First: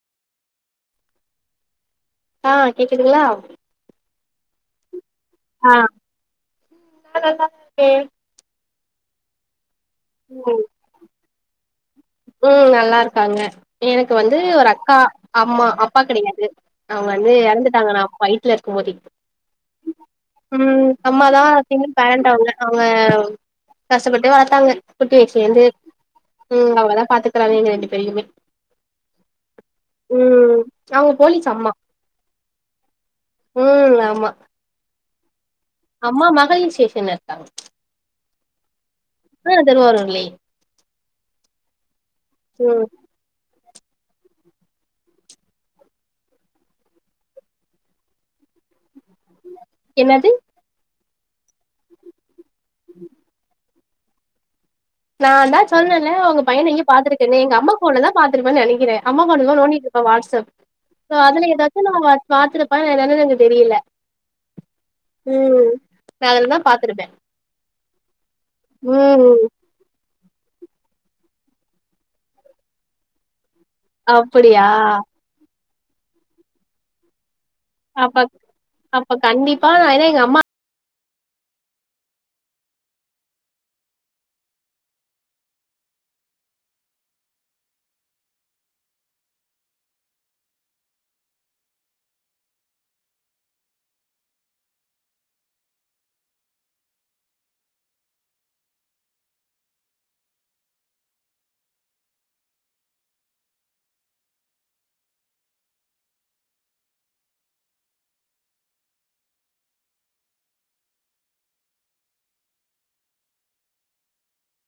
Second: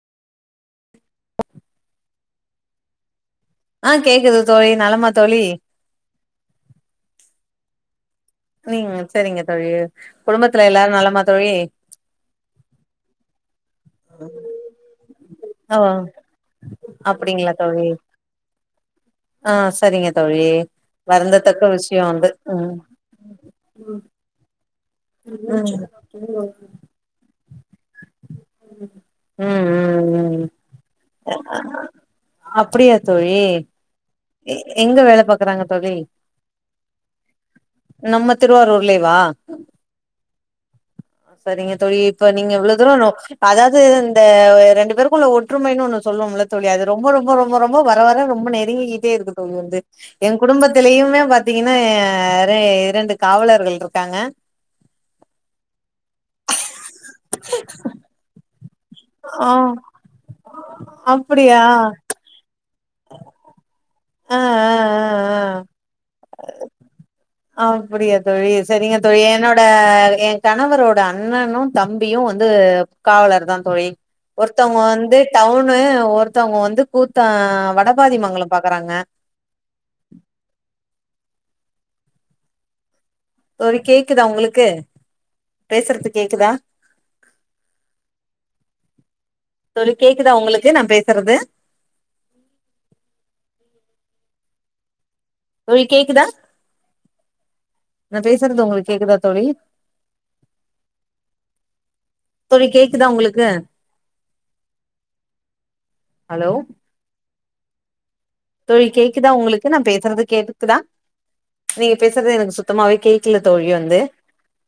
ஆ கேக்குதுங்களா ஆ கேக்குது தோழி நலமா தோழி ஆ நா நலல தா இருக்கே சரிங்க மேம் சரிங்க தோழி குடும்பத்துல எல்லாரூ நலமா தோழி ம் நல்லா இருக்காங்க எனக்கு வந்து ஒரு அக்கா அம்மா ஓ அப்பா கிடையாது அவங்க வந்து அப்டிங்களா தோழி எறந்துட்டாங்க நான்‌ ஃபை ஃபித்துல இருக்கும்போது ஆ சரிங்க தோழி ம் அம்மா தா வருந்தத்தக்க சிங்கிள் விஷயோ வந்து பேரண்டவங்க ம் அவங்க கஷ்டப்பட்டு வளர்த்தாங்க குட்டி வயஸ்லேர்ந்து ம் ம் அவங்கதா பாத்துக்கிறாங்க எங்க ரெண்டு பெருயுமோ ம் அவங்க போலீச் சம்மா அப்டியா தோழி ம் ஆமா எ எங்க வேல பாக் ராங்க தோழி அம்மா மகளிர் ஸ்டேஷன்ல இருக்காங் நம்ம திருவாரூர்லேவா ஆ திருவாரூர்லியே அ சரிங்க தோழி இப்ப நீங்க இவ்ளோ ம் தூரோ அதாவது இந்த ரெண்டு பேருக்குள்ள ஒற்றுமைன்னு ஒன்னு சொல்லுவோம்ல தோழி அது ரொம்ப ரொம்ப ரொம்ப ரொம்ப ரொம்ப வர வர ரொம்ப நெரூங்கிட்டே இருக்கு தோழி வந்து என்னது என் குடும்பத்திலயுமே பாார்த்தீங்கன்னா ‌அ இரண்டு காவலர்கள் இருக்காங்க நான்ந்தோ சொன்னேன்ல உங்க பையன எங்கயொ பாத்துருக்கேன்னு எங்க அம்மா ஃபோன்ல தா பாத்துருப்போன்னு நொனைக்கிறே அம்மா ஃபோண்ல ஆ தா நோன்டிட் இருப்போ வாட்ஸ்அப் சோ அதுல அப்டியா ஏதாச்சும் நம்ம பாத்துருப் அ என்னென்னு எனக்கு தெரியல ஆ ஆ ம் நா அதல தா பா்த்தருப்பே அ அப்படியா தொழி சரிங்க தொழி என்னோட ஏ கணவரோட அண்ணனூ தம்பியூ வந்து காவலர் தா தோழி அப்படியா ஒருத்தவங்க வந்து டவுனு ஒருத்தவங்க வந்து கூத்தா வட் அ பக் அப்ப கண்டிப்பா நா ஏனா எங்க அம்மா தோழி கேக்குதா உங்களுக்கு பேசுறது கேக்குதா தேழி கேக்குதா உங்களுக்கு நா பேசுறது தோழி கேக்குதா நா பேசுறது உங்களுக்கு கேக்குதா தோழி தோழி கேக்குதா உங்களுக்கு ஹலோ தோழி கேக்குதா உங்களுக்கு நா பேசுறது கேக்குதா நீங்க பேசுறது எனக்கு சுத்தமாவே கேக்குல தோழி வந்து